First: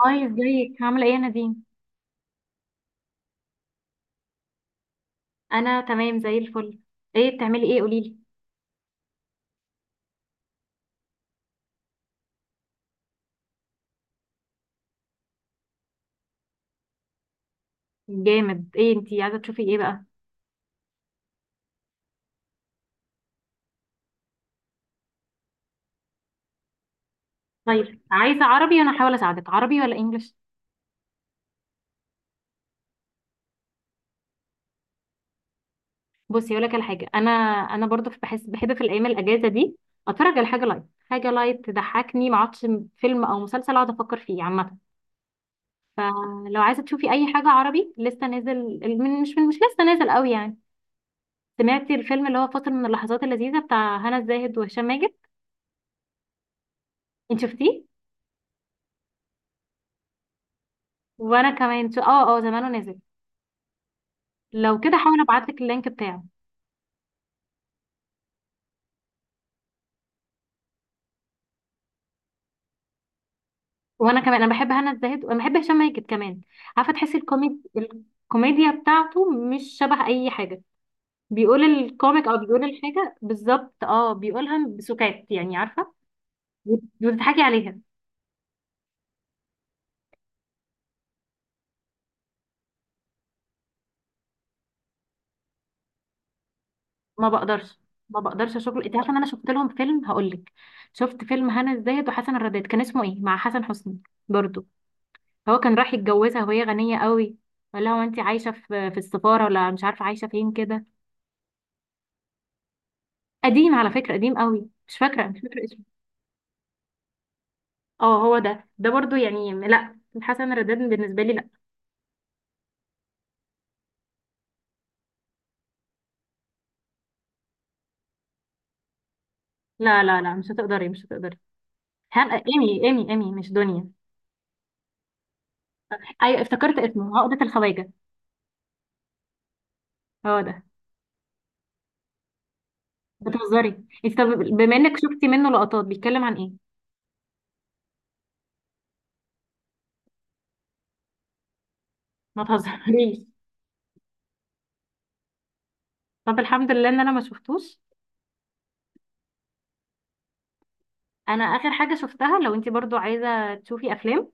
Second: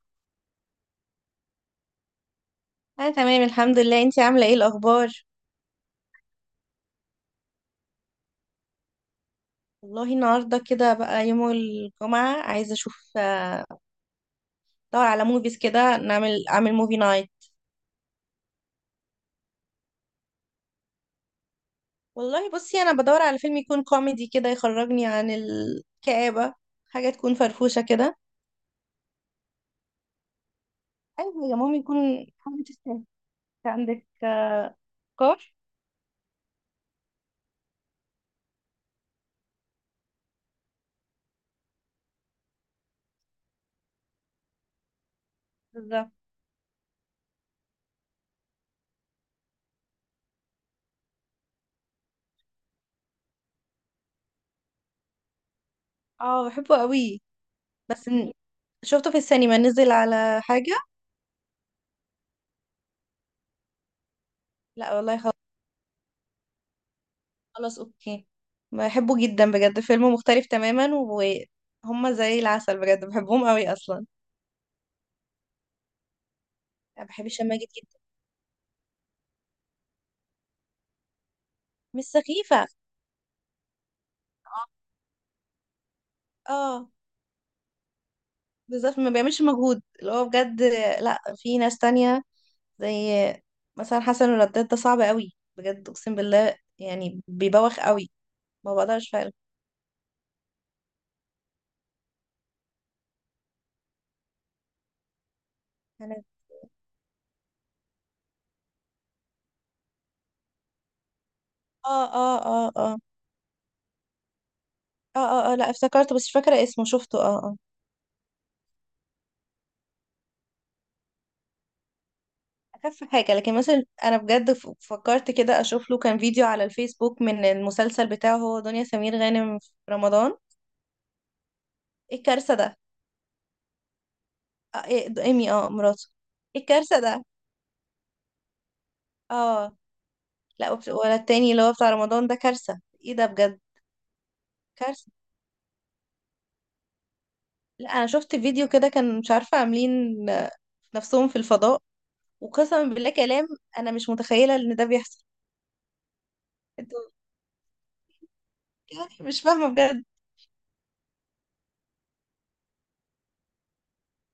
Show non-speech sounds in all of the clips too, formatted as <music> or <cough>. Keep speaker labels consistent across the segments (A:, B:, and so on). A: هاي ازيك عاملة ايه يا نادين؟
B: انا تمام، الحمد لله. انتي عامله ايه؟ الاخبار؟
A: انا تمام زي الفل. ايه بتعملي ايه قوليلي.
B: والله النهارده كده بقى يوم الجمعه عايزه اشوف، ادور على موفيز كده اعمل موفي نايت.
A: جامد، ايه انتي عايزة تشوفي ايه بقى؟
B: والله بصي، انا بدور على فيلم يكون كوميدي كده يخرجني عن الكآبه، حاجه تكون فرفوشه
A: طيب
B: كده.
A: عايزة عربي وانا هحاول اساعدك، عربي ولا انجلش؟
B: اي حاجه، مهم يكون حاجه تستاهل. عندك افكار؟
A: بصي اقول لك على حاجة، انا انا برضو بحس بحب في الايام الاجازة دي اتفرج على حاجة لايت. حاجة لايت تضحكني ما اقعدش فيلم او مسلسل اقعد افكر فيه عامة.
B: بالظبط،
A: فلو عايزة تشوفي اي حاجة عربي لسه نازل، من مش لسه نازل قوي يعني، سمعتي الفيلم اللي هو فاصل من اللحظات اللذيذة بتاع هنا الزاهد وهشام ماجد؟
B: اه، بحبه قوي.
A: انت شفتيه؟
B: بس شفته في السينما، نزل على حاجه.
A: وانا كمان زمانه نازل. لو كده
B: لا
A: حاول
B: والله،
A: ابعت لك اللينك بتاعه.
B: خلاص اوكي. بحبه جدا، بجد فيلم مختلف تماما. وهما زي العسل بجد، بحبهم قوي اصلا.
A: وانا كمان انا بحب هنا الزاهد وانا بحب هشام ماجد كمان. عارفه
B: انا
A: تحسي
B: بحب هشام ماجد جدا.
A: الكوميديا بتاعته مش شبه اي حاجه. بيقول
B: مش
A: الكوميك او بيقول
B: سخيفة.
A: الحاجه بالظبط، اه
B: اه.
A: بيقولها بسكات يعني عارفه،
B: آه.
A: وتضحكي عليها.
B: بالظبط، ما بيعملش مجهود اللي هو بجد. لا، في ناس تانية زي مثلا حسن الرداد، ده صعب قوي بجد، اقسم بالله يعني
A: ما بقدرش،
B: بيبوخ قوي.
A: ما بقدرش
B: ما
A: اشوف. انت عارفه
B: بقدرش
A: ان انا
B: فعلا.
A: شفت لهم فيلم، هقول لك، شفت فيلم هنا الزاهد وحسن الرداد، كان اسمه ايه مع حسن حسني برضو. هو كان راح
B: انا
A: يتجوزها وهي غنيه قوي، ولا هو انت عايشه في السفاره ولا مش عارفه عايشه فين كده.
B: اه اه اه اه
A: قديم على فكرة، قديم قوي، مش
B: اه
A: فاكرة، مش
B: اه، آه،
A: فاكرة
B: لا
A: اسمه.
B: افتكرته بس مش فاكرة اسمه، شفته، اه اه.
A: اه هو ده، ده برضو يعني، لا حسن الرداد بالنسبة لي لا.
B: اخف حاجه، لكن مثلا انا بجد فكرت كده اشوف له، كان فيديو على الفيسبوك من المسلسل بتاعه هو دنيا سمير غانم في
A: لا لا
B: رمضان.
A: لا، مش هتقدري مش هتقدري.
B: ايه
A: هان
B: الكارثه ده!
A: ايمي ايمي ايمي مش دنيا.
B: إيه، ايمي، اه مراته.
A: ايوه
B: ايه
A: افتكرت
B: الكارثه
A: اسمه،
B: ده!
A: عقدة الخواجة.
B: اه،
A: هو ده.
B: لا، ولا التاني اللي هو بتاع رمضان ده، كارثه، ايه ده بجد!
A: بتهزري انت؟ طب بما انك
B: كارثه.
A: شفتي منه لقطات، بيتكلم عن ايه؟
B: لا، انا شفت فيديو كده، كان مش عارفه عاملين، آه، نفسهم في الفضاء.
A: ما
B: وقسما بالله
A: تهزريش.
B: كلام، انا مش متخيله ان ده بيحصل.
A: طب الحمد لله ان
B: انتوا،
A: انا ما شفتوش.
B: يعني مش فاهمه بجد.
A: انا اخر حاجة شفتها، لو انت برضو عايزة تشوفي افلام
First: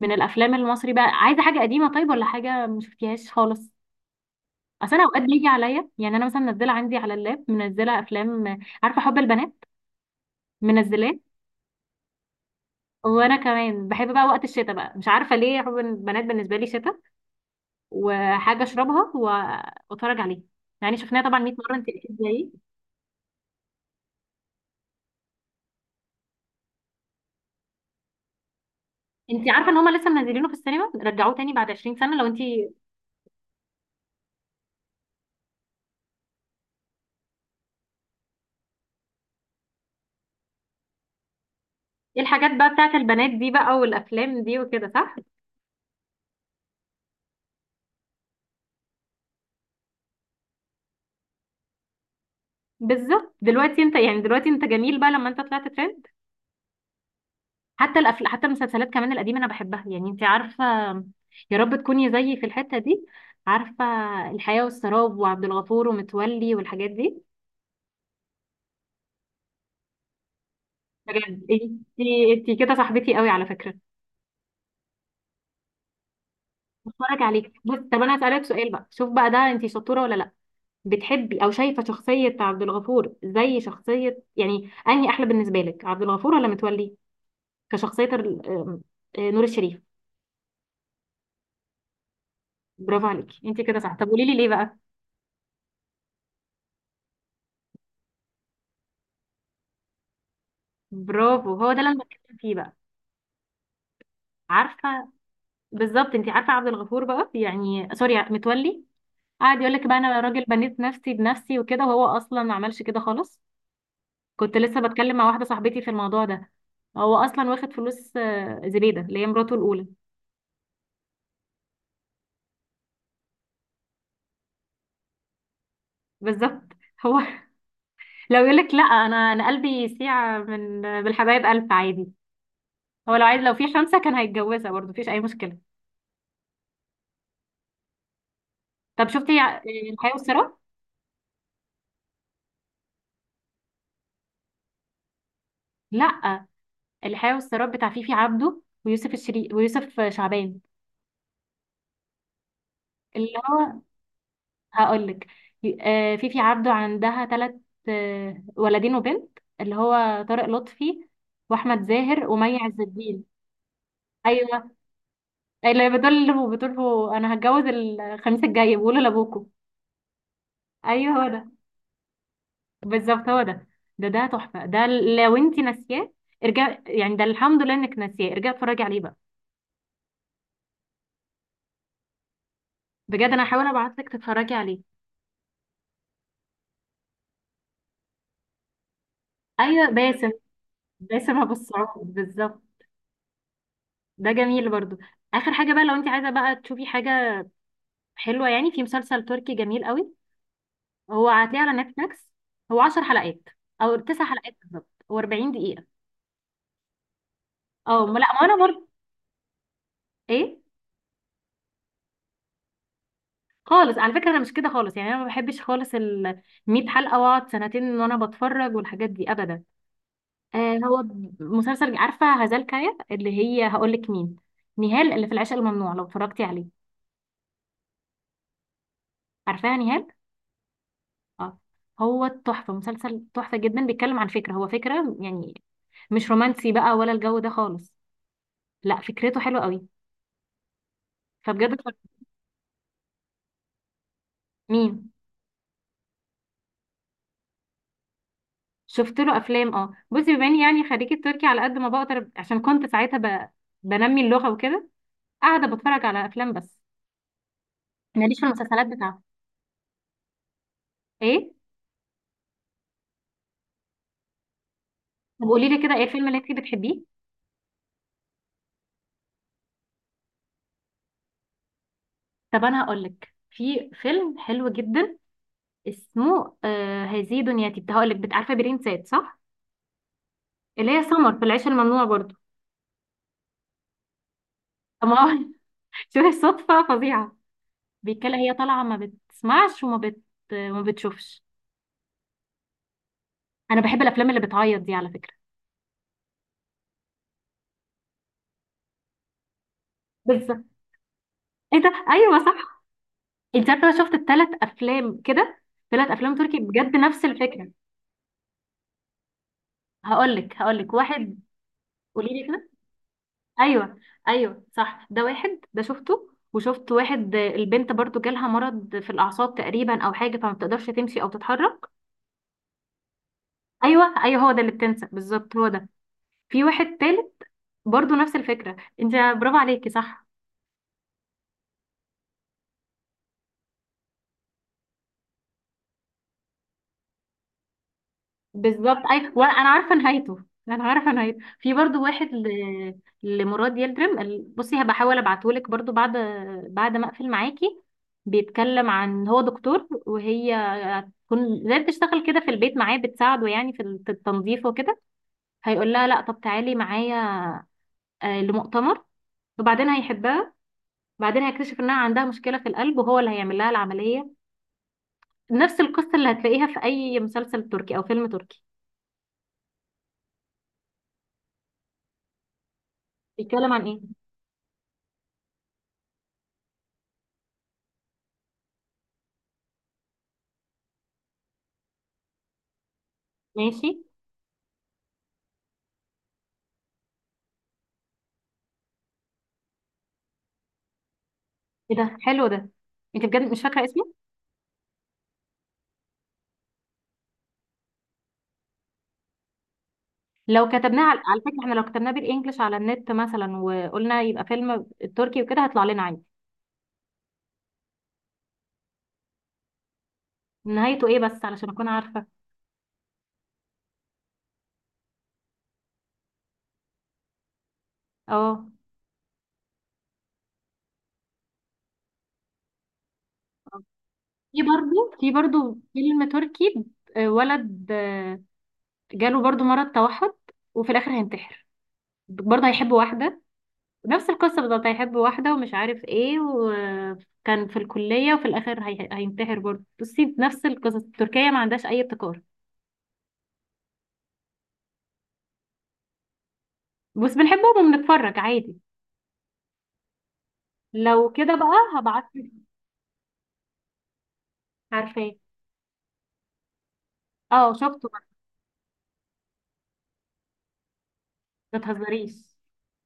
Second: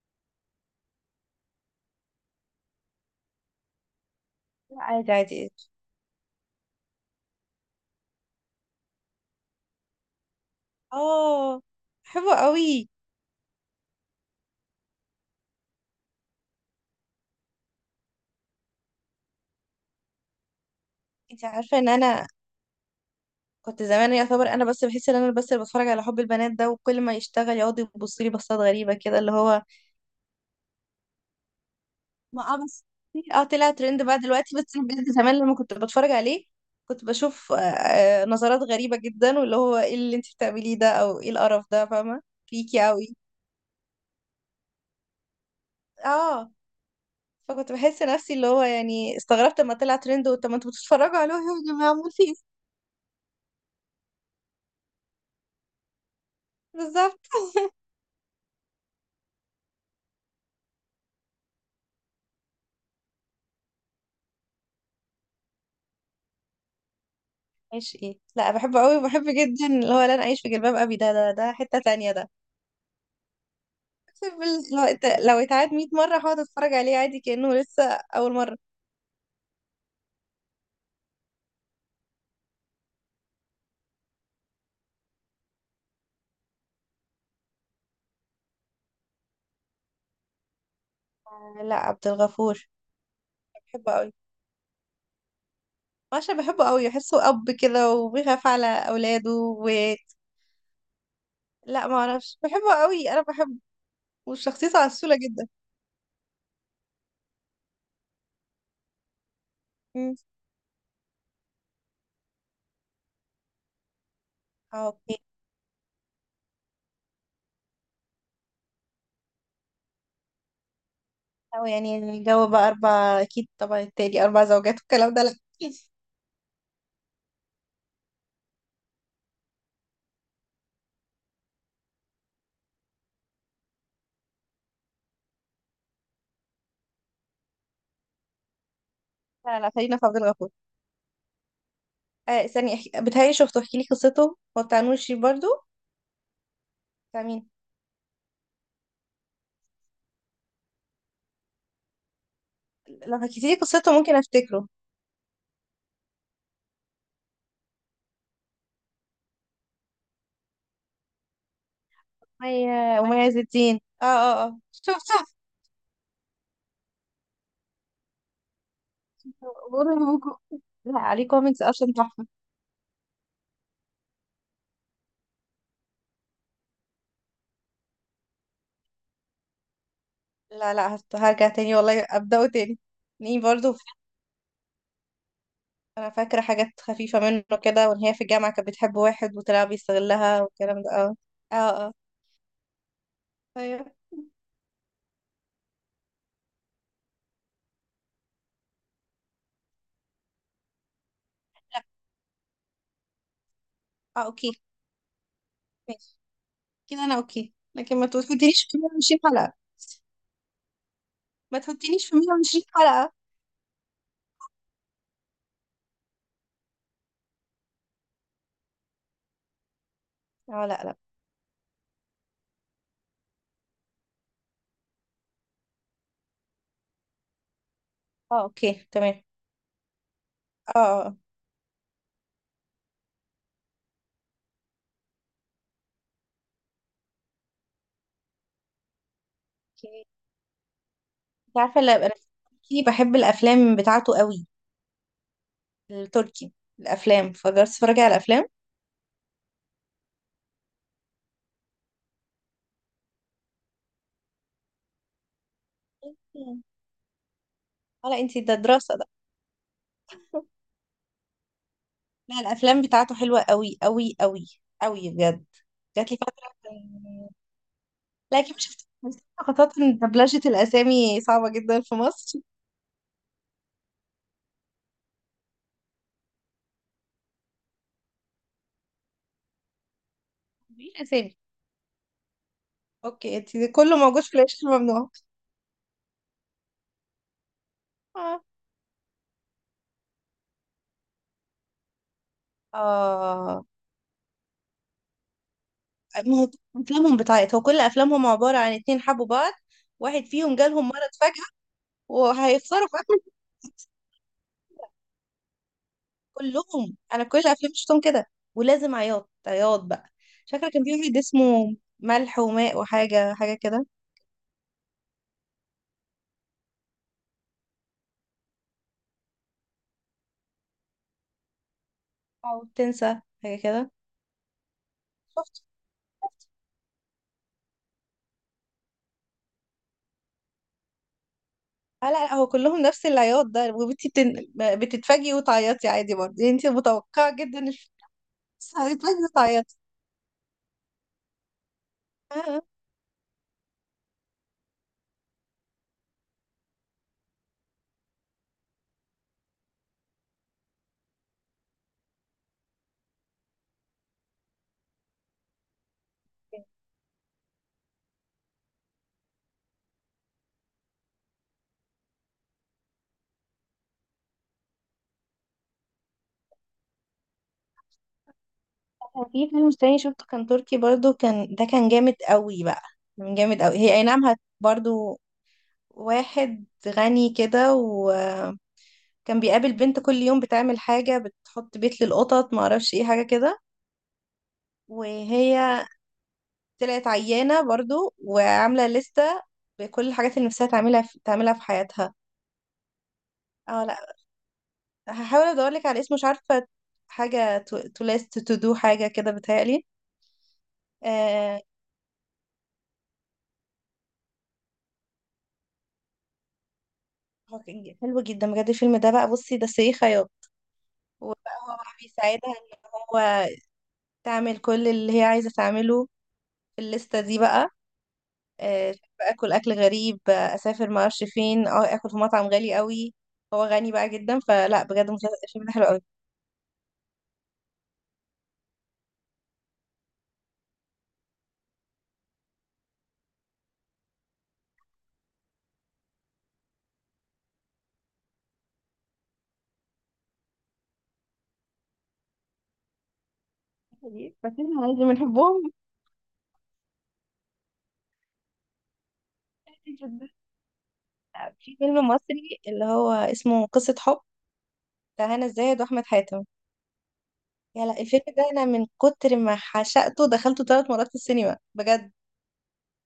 A: من الافلام المصري بقى، عايزة حاجة قديمة طيب، ولا حاجة ما شفتيهاش خالص؟
B: لا،
A: اصل انا
B: عادي
A: اوقات بيجي
B: عادي.
A: عليا يعني، انا مثلا منزله عندي على اللاب، منزله افلام، عارفه حب البنات، منزلاه.
B: اه، حلوه قوي.
A: وانا كمان بحب بقى وقت الشتاء بقى، مش عارفه ليه، حب البنات بالنسبه لي شتاء وحاجه اشربها واتفرج عليها. يعني شفناها طبعا
B: انت
A: 100 مره،
B: عارفه
A: انت
B: ان
A: اكيد
B: انا
A: زيي.
B: كنت زمان يعتبر انا بس، بحس ان انا بس اللي بتفرج على حب البنات ده، وكل ما يشتغل يقعد يبص لي بصات غريبه كده اللي
A: انت
B: هو.
A: عارفه ان هما لسه منزلينه في السينما، رجعوه تاني بعد 20 سنه، لو انت
B: ما،
A: ايه
B: بس، اه طلع ترند بقى دلوقتي. بس أنا بجد زمان لما كنت بتفرج عليه كنت بشوف، نظرات غريبه جدا، واللي هو ايه اللي انت بتعمليه ده، او ايه القرف ده، فاهمه؟
A: الحاجات بقى
B: فيكي
A: بتاعت
B: قوي.
A: البنات دي بقى والافلام دي وكده صح.
B: اه. فكنت بحس نفسي اللي هو، يعني استغربت لما طلع ترند، طب ما انتوا بتتفرجوا عليه يا جماعه، عمال في ايه؟
A: بالظبط دلوقتي انت يعني، دلوقتي انت جميل بقى لما انت طلعت ترند.
B: بالظبط.
A: حتى المسلسلات كمان القديمة أنا بحبها، يعني أنت عارفة، يا رب تكوني زيي في الحتة دي، عارفة، الحياة والسراب وعبد الغفور ومتولي والحاجات دي.
B: عايش ايه؟ لا بحبه قوي، وبحب جدا اللي هو لن اعيش في جلباب ابي، ده
A: بجد
B: ده ده حته تانية ده.
A: انتي انتي كده صاحبتي قوي على فكرة.
B: بال- لو لو اتعاد 100 مرة هقعد اتفرج عليه عادي
A: بتفرج عليك،
B: كأنه
A: بص
B: لسه
A: طب أنا
B: أول
A: هسألك
B: مرة.
A: سؤال بقى، شوف بقى ده أنتي شطورة ولا لأ. بتحبي أو شايفة شخصية عبد الغفور زي شخصية، يعني أنهي أحلى بالنسبة لك، عبد الغفور ولا متولي؟ كشخصية ال- آم، نور الشريف.
B: لا، عبد الغفور.
A: برافو عليكي انتي كده
B: بحبه
A: صح، طب
B: قوي.
A: قولي لي ليه بقى.
B: عشان بحبه قوي، بحسه أب كده، وبيخاف على أولاده و...
A: برافو، هو ده
B: لا
A: اللي
B: ما
A: أنا بتكلم
B: اعرفش،
A: فيه بقى.
B: بحبه قوي، أنا بحبه. وشخصيته
A: عارفه،
B: عسولة جدا.
A: بالظبط، انت عارفه عبد الغفور بقى، يعني سوري متولي، قاعد يقول لك بقى
B: مم.
A: انا راجل بنيت نفسي بنفسي وكده، وهو اصلا ما عملش كده خالص. كنت لسه بتكلم
B: اوكي.
A: مع واحده صاحبتي في الموضوع ده. هو اصلا واخد فلوس زبيده اللي هي مراته الاولى.
B: أو يعني الجو بقى أربع، أكيد طبعا التاني، أربع زوجات والكلام ده، لا.
A: بالظبط. هو <laughs> لو يقول لك لا، انا انا قلبي يسيع من بالحبايب الف عادي. هو لو عايز، لو في خمسه كان هيتجوزها برضه، مفيش اي مشكله. طب شفتي
B: لا لا، خلينا في
A: الحياه
B: عبد الغفور.
A: والسراب؟
B: آه، بتهيألي شفته، احكي لي قصته. هو بتاع نور الشريف برضه؟
A: لا،
B: بتاع
A: الحياه
B: مين؟
A: والسراب بتاع فيفي عبده ويوسف شعبان.
B: لو
A: اللي
B: حكيتي لي
A: هو،
B: قصته ممكن أفتكره.
A: هقول لك، فيفي عبده عندها ثلاث، ولدين وبنت، اللي هو طارق لطفي واحمد زاهر
B: مي
A: ومي عز
B: ومي
A: الدين.
B: عز الدين، اه اه اه،
A: ايوه.
B: شوف شوف.
A: اللي بتقول له، بتقول له انا هتجوز الخميس الجاي، بقوله لابوكو.
B: بقول لكم. لا،
A: ايوه هو
B: عليه
A: ده.
B: كوميكس اصلا تحفة.
A: بالظبط هو ده، ده ده تحفه ده. لو انت ناسياه ارجع، يعني ده الحمد لله انك ناسياه، ارجع اتفرجي عليه بقى.
B: لا لا، هرجع تاني والله، ابدأه تاني.
A: بجد
B: مين
A: انا هحاول
B: برضو؟
A: ابعت لك تتفرجي عليه.
B: انا فاكرة حاجات خفيفة منه كده، وان هي في الجامعة كانت بتحب واحد وطلع
A: ايوه باسم،
B: بيستغلها والكلام ده، اه.
A: باسم ابو
B: اه اه،
A: السعود بالظبط.
B: طيب.
A: ده جميل برضو. اخر حاجه بقى، لو انت عايزه بقى تشوفي حاجه حلوة يعني، في مسلسل تركي جميل قوي، هو هتلاقيه على نتفليكس، هو 10 حلقات او
B: اه،
A: 9
B: اوكي
A: حلقات بالظبط، و40 دقيقة.
B: ماشي. كده انا اوكي، لكن
A: اه
B: ما
A: ما لا ما انا
B: تحطنيش في
A: برضه،
B: 120 حلقة.
A: ايه،
B: ما تحطنيش في 120 حلقة.
A: خالص على فكرة انا مش كده خالص يعني، انا ما بحبش خالص ال 100 حلقة واقعد سنتين وانا بتفرج والحاجات دي ابدا.
B: اه،
A: آه
B: لا لا.
A: هو مسلسل، عارفة هزال كايا اللي هي، هقول لك مين، نهال اللي في العشق الممنوع لو اتفرجتي عليه،
B: اه، اوكي تمام.
A: عارفاها نهال،
B: اه اه. آه.
A: اه. هو تحفة، مسلسل تحفة جدا، بيتكلم عن فكرة، هو فكرة يعني مش رومانسي بقى ولا الجو ده خالص، لا فكرته حلوه قوي.
B: اوكي، انت
A: فبجد <laughs>
B: عارفة اللي انا بحب الافلام بتاعته قوي.
A: مين؟
B: التركي، الافلام، فجربت تتفرجي على الافلام؟
A: شفت له افلام اه. بصي بما اني يعني خريجه تركي، على قد ما بقدر، عشان كنت ساعتها بنمي اللغه وكده، قاعده بتفرج على افلام
B: مم.
A: بس،
B: ولا
A: ماليش
B: انتي
A: في
B: ده
A: المسلسلات
B: دراسة ده؟
A: بتاعته. ايه؟
B: لا، الافلام بتاعته حلوة قوي قوي قوي، قوي بجد.
A: طب قولي لي كده، ايه
B: جات لي
A: الفيلم اللي انت
B: فترة
A: بتحبيه؟
B: كان- لا اكيد مش شفت، خاصة ان دبلجة الاسامي صعبة جدا في مصر.
A: طب انا هقول لك في فيلم حلو جدا، اسمه آه، هذه دنيتي. كنت هقول لك عارفه برين سات صح؟
B: مين
A: اللي هي
B: الاسامي؟
A: سمر في العيش الممنوع برضه.
B: اوكي، انتي كله موجود في العيش
A: طب
B: الممنوع.
A: ما هو <laughs> شوفي الصدفه فظيعه. بيتكلم،
B: اه.
A: هي طالعه ما بتسمعش وما بتشوفش.
B: آه.
A: انا بحب الافلام اللي بتعيط دي على فكره.
B: ما هو افلامهم بتاعت هو، كل افلامهم عبارة عن اتنين حبوا بعض، واحد فيهم
A: بالظبط،
B: جالهم مرض فجأة،
A: ايه ده، ايوه صح.
B: وهيخسروا في...
A: انت عارفه انا شفت ال3 افلام كده، 3 افلام تركي بجد
B: كلهم، انا
A: نفس
B: كل
A: الفكره.
B: الافلام شفتهم كده، ولازم عياط عياط بقى.
A: هقول لك،
B: شكله
A: هقول
B: كان في
A: لك
B: واحد
A: واحد.
B: اسمه
A: قولي
B: ملح
A: لي كده.
B: وماء، وحاجه حاجه كده.
A: ايوه ايوه صح، ده واحد ده شفته، وشفت واحد البنت برضو جالها مرض في الاعصاب تقريبا او حاجه، فما بتقدرش تمشي او تتحرك.
B: او تنسى حاجه كده.
A: ايوه ايوه هو ده اللي بتنسى بالظبط،
B: شفت.
A: هو ده.
B: شفت.
A: في واحد تالت برضو نفس الفكره انت، برافو عليكي صح.
B: آه، لا لا، هو كلهم نفس العياط ده. وبنتي بتتفاجئي وتعيطي عادي برضه، يعني انت متوقعه جدا بس
A: بالظبط،
B: هتتفاجئي <laughs>
A: اي، وانا انا
B: وتعيطي.
A: عارفه نهايته. انا عارفه نهايته. في برضو واحد
B: آه.
A: لمراد يلدرم بصي هبقى احاول ابعتهولك برضو بعد، بعد ما اقفل معاكي. بيتكلم عن، هو دكتور وهي هتكون زي بتشتغل كده في البيت معاه، بتساعده يعني في التنظيف وكده. هيقول لها لا، طب تعالي معايا لمؤتمر، وبعدين هيحبها. بعدين هيكتشف انها عندها مشكله في القلب وهو اللي هيعمل لها العمليه. نفس القصه اللي هتلاقيها في اي مسلسل تركي او فيلم تركي.
B: في فيلم تاني شفته كان تركي برضه، كان جامد قوي بقى، كان جامد
A: بيتكلم
B: قوي.
A: عن
B: هي
A: ايه؟
B: اي نعم برضه. واحد غني كده كان بيقابل بنت كل يوم بتعمل حاجة، بتحط بيت للقطط معرفش ايه، حاجة كده.
A: ماشي.
B: وهي طلعت عيانة برضو، وعاملة لستة بكل الحاجات اللي نفسها تعملها، في
A: ايه
B: حياتها.
A: ده حلو ده. انت بجد مش فاكره
B: اه، لا،
A: اسمه.
B: هحاول ادورلك على اسمه، مش عارفة حاجة، تو ليست تو دو حاجة كده بتهيألي.
A: لو كتبناه على, على فكره
B: آه،
A: احنا لو كتبناه بالانجلش على النت مثلا وقلنا يبقى فيلم تركي وكده، هيطلع لنا عادي.
B: هو كان حلو جدا بجد الفيلم ده بقى، بصي ده سي خياط.
A: نهايته ايه بس
B: وبقى
A: علشان
B: هو بقى
A: اكون عارفه؟
B: بيساعدها ان هو تعمل كل اللي هي عايزة تعمله في الليستة دي بقى.
A: اه
B: آه، اكل، اكل غريب، اسافر ما اعرفش فين، اه، اكل في مطعم غالي قوي، هو غني بقى جدا.
A: في
B: فلا
A: برضو،
B: بجد
A: في
B: مسلسل، الفيلم ده
A: برضو
B: حلو قوي.
A: فيلم تركي، ولد جاله برضو مرض توحد، وفي الاخر هينتحر، برضه هيحب واحده. نفس القصه بالظبط، هيحب واحده ومش عارف ايه، وكان في الكليه، وفي الاخر هينتحر برضه. بصي نفس القصص، تركيا ما عندهاش اي ابتكار،
B: بس احنا عايزين، بنحبهم
A: بس بنحبهم وبنتفرج عادي.
B: جدا.
A: لو كده
B: في
A: بقى
B: فيلم
A: هبعتلك.
B: مصري اللي هو اسمه قصة حب،
A: عارفاه.
B: بتاع هنا الزاهد واحمد حاتم.
A: اه
B: يا لا
A: شفته بقى.
B: الفيلم ده، انا من كتر ما عشقته دخلته 3 مرات في السينما
A: ما
B: بجد،
A: تهزريش.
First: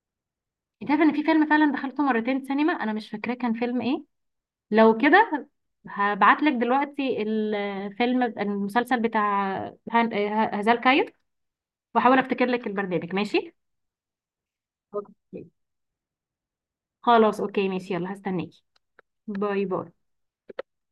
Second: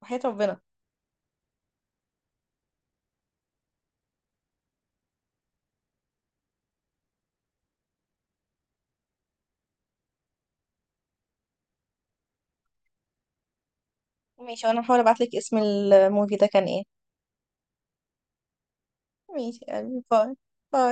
B: وحياة ربنا.
A: انت عارفه ان في فيلم فعلا دخلته مرتين سينما، انا مش فاكراه، كان فيلم ايه؟ لو كده هبعتلك دلوقتي الفيلم المسلسل بتاع هزال كاير، واحاول افتكر لك البرنامج ماشي.
B: ماشي، وانا هحاول ابعت لك
A: اوكي.
B: اسم الموفي ده كان ايه.
A: خلاص اوكي ماشي، يلا هستناكي.
B: ماشي
A: باي
B: يا
A: باي.
B: قلبي، باي. باي.